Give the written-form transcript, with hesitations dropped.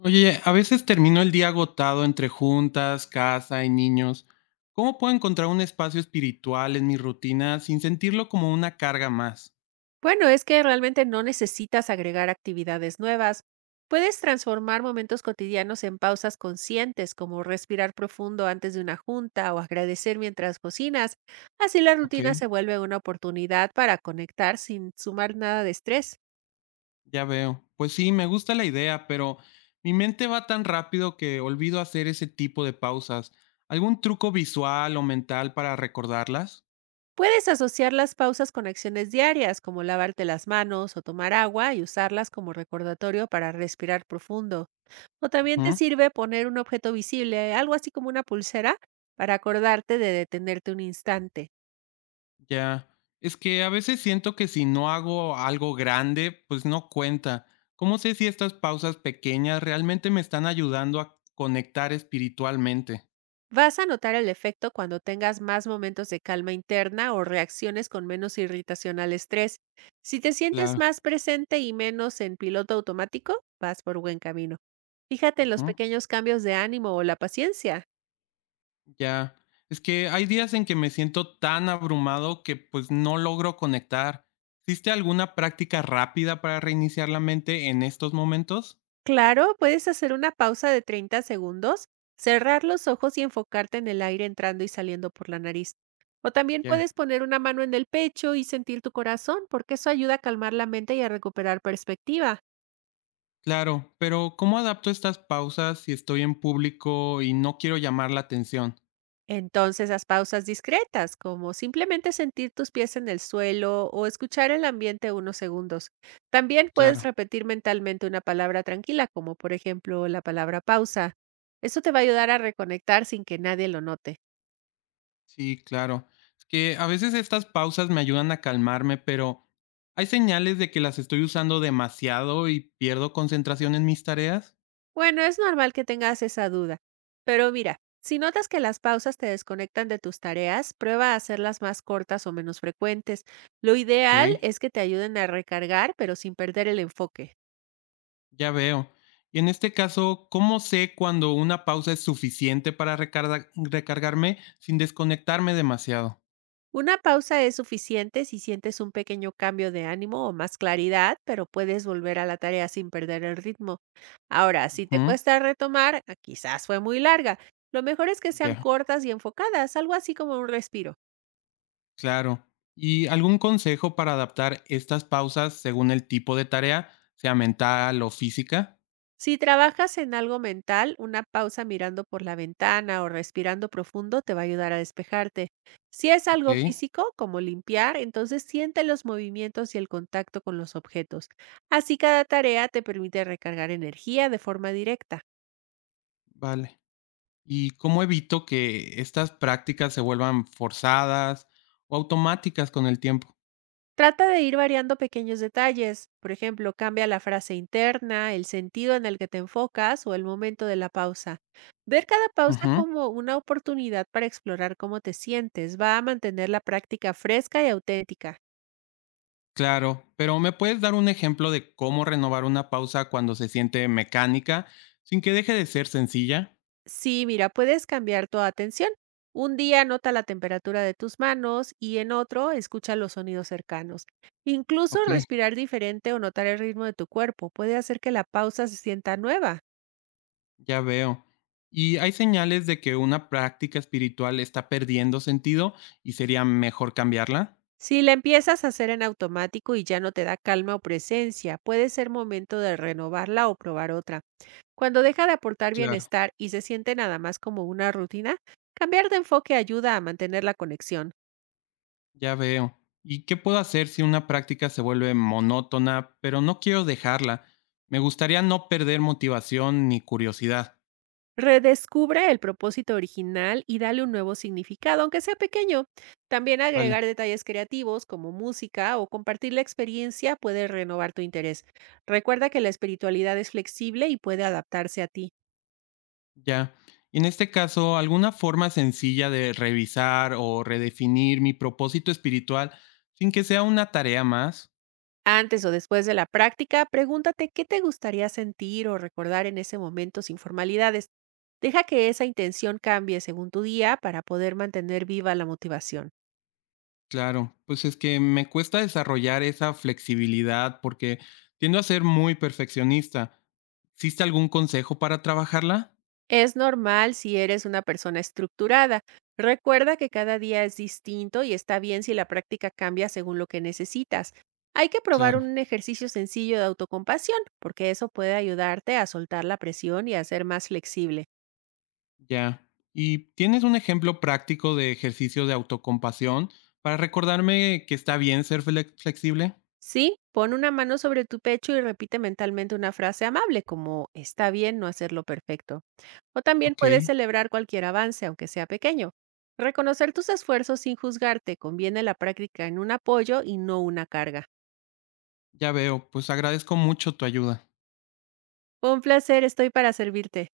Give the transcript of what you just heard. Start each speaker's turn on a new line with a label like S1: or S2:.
S1: Oye, a veces termino el día agotado entre juntas, casa y niños. ¿Cómo puedo encontrar un espacio espiritual en mi rutina sin sentirlo como una carga más?
S2: Bueno, es que realmente no necesitas agregar actividades nuevas. Puedes transformar momentos cotidianos en pausas conscientes, como respirar profundo antes de una junta o agradecer mientras cocinas. Así la
S1: Ok,
S2: rutina se vuelve una oportunidad para conectar sin sumar nada de estrés.
S1: ya veo. Pues sí, me gusta la idea, pero mi mente va tan rápido que olvido hacer ese tipo de pausas. ¿Algún truco visual o mental para recordarlas?
S2: Puedes asociar las pausas con acciones diarias, como lavarte las manos o tomar agua y usarlas como recordatorio para respirar profundo. O también te
S1: Ujú.
S2: sirve poner un objeto visible, algo así como una pulsera, para acordarte de detenerte un instante.
S1: Ya, es que a veces siento que si no hago algo grande, pues no cuenta. ¿Cómo sé si estas pausas pequeñas realmente me están ayudando a conectar espiritualmente?
S2: Vas a notar el efecto cuando tengas más momentos de calma interna o reacciones con menos irritación al estrés. Si te sientes
S1: Claro,
S2: más presente y menos en piloto automático, vas por buen camino. Fíjate en los
S1: ujú,
S2: pequeños cambios de ánimo o la paciencia.
S1: ya. Es que hay días en que me siento tan abrumado que pues no logro conectar. ¿Existe alguna práctica rápida para reiniciar la mente en estos momentos?
S2: Claro, puedes hacer una pausa de 30 segundos, cerrar los ojos y enfocarte en el aire entrando y saliendo por la nariz. O también
S1: Ya.
S2: puedes poner una mano en el pecho y sentir tu corazón, porque eso ayuda a calmar la mente y a recuperar perspectiva.
S1: Claro, pero ¿cómo adapto estas pausas si estoy en público y no quiero llamar la atención?
S2: Entonces, haz pausas discretas, como simplemente sentir tus pies en el suelo o escuchar el ambiente unos segundos. También puedes
S1: Claro.
S2: repetir mentalmente una palabra tranquila, como por ejemplo la palabra pausa. Eso te va a ayudar a reconectar sin que nadie lo note.
S1: Sí, claro. Es que a veces estas pausas me ayudan a calmarme, pero ¿hay señales de que las estoy usando demasiado y pierdo concentración en mis tareas?
S2: Bueno, es normal que tengas esa duda, pero mira, si notas que las pausas te desconectan de tus tareas, prueba a hacerlas más cortas o menos frecuentes. Lo
S1: Ok,
S2: ideal es que te ayuden a recargar, pero sin perder el enfoque.
S1: ya veo. Y en este caso, ¿cómo sé cuando una pausa es suficiente para recargarme sin desconectarme demasiado?
S2: Una pausa es suficiente si sientes un pequeño cambio de ánimo o más claridad, pero puedes volver a la tarea sin perder el ritmo. Ahora, si te
S1: Ujú,
S2: cuesta retomar, quizás fue muy larga. Lo mejor es que sean
S1: ya,
S2: cortas y enfocadas, algo así como un respiro.
S1: claro. ¿Y algún consejo para adaptar estas pausas según el tipo de tarea, sea mental o física?
S2: Si trabajas en algo mental, una pausa mirando por la ventana o respirando profundo te va a ayudar a despejarte. Si es
S1: Ok,
S2: algo físico, como limpiar, entonces siente los movimientos y el contacto con los objetos. Así cada tarea te permite recargar energía de forma directa.
S1: vale. ¿Y cómo evito que estas prácticas se vuelvan forzadas o automáticas con el tiempo?
S2: Trata de ir variando pequeños detalles, por ejemplo, cambia la frase interna, el sentido en el que te enfocas o el momento de la pausa. Ver cada pausa
S1: Ujú,
S2: como una oportunidad para explorar cómo te sientes va a mantener la práctica fresca y auténtica.
S1: claro, pero ¿me puedes dar un ejemplo de cómo renovar una pausa cuando se siente mecánica sin que deje de ser sencilla?
S2: Sí, mira, puedes cambiar tu atención. Un día nota la temperatura de tus manos y en otro escucha los sonidos cercanos. Incluso
S1: Ok,
S2: respirar diferente o notar el ritmo de tu cuerpo puede hacer que la pausa se sienta nueva.
S1: ya veo. ¿Y hay señales de que una práctica espiritual está perdiendo sentido y sería mejor cambiarla?
S2: Si la empiezas a hacer en automático y ya no te da calma o presencia, puede ser momento de renovarla o probar otra. Cuando deja de aportar
S1: Claro.
S2: bienestar y se siente nada más como una rutina, cambiar de enfoque ayuda a mantener la conexión.
S1: Ya veo. ¿Y qué puedo hacer si una práctica se vuelve monótona, pero no quiero dejarla? Me gustaría no perder motivación ni curiosidad.
S2: Redescubre el propósito original y dale un nuevo significado, aunque sea pequeño. También
S1: Vale,
S2: agregar detalles creativos como música o compartir la experiencia puede renovar tu interés. Recuerda que la espiritualidad es flexible y puede adaptarse a ti.
S1: ya. En este caso, ¿alguna forma sencilla de revisar o redefinir mi propósito espiritual sin que sea una tarea más?
S2: Antes o después de la práctica, pregúntate qué te gustaría sentir o recordar en ese momento sin formalidades. Deja que esa intención cambie según tu día para poder mantener viva la motivación.
S1: Claro, pues es que me cuesta desarrollar esa flexibilidad porque tiendo a ser muy perfeccionista. ¿Existe algún consejo para trabajarla?
S2: Es normal si eres una persona estructurada. Recuerda que cada día es distinto y está bien si la práctica cambia según lo que necesitas. Hay que probar
S1: Claro.
S2: un ejercicio sencillo de autocompasión, porque eso puede ayudarte a soltar la presión y a ser más flexible.
S1: Ya. ¿Y tienes un ejemplo práctico de ejercicio de autocompasión para recordarme que está bien ser flexible?
S2: Sí, pon una mano sobre tu pecho y repite mentalmente una frase amable como está bien no hacerlo perfecto. O también
S1: Ok,
S2: puedes celebrar cualquier avance, aunque sea pequeño. Reconocer tus esfuerzos sin juzgarte conviene la práctica en un apoyo y no una carga.
S1: ya veo. Pues agradezco mucho tu ayuda.
S2: Fue un placer, estoy para servirte.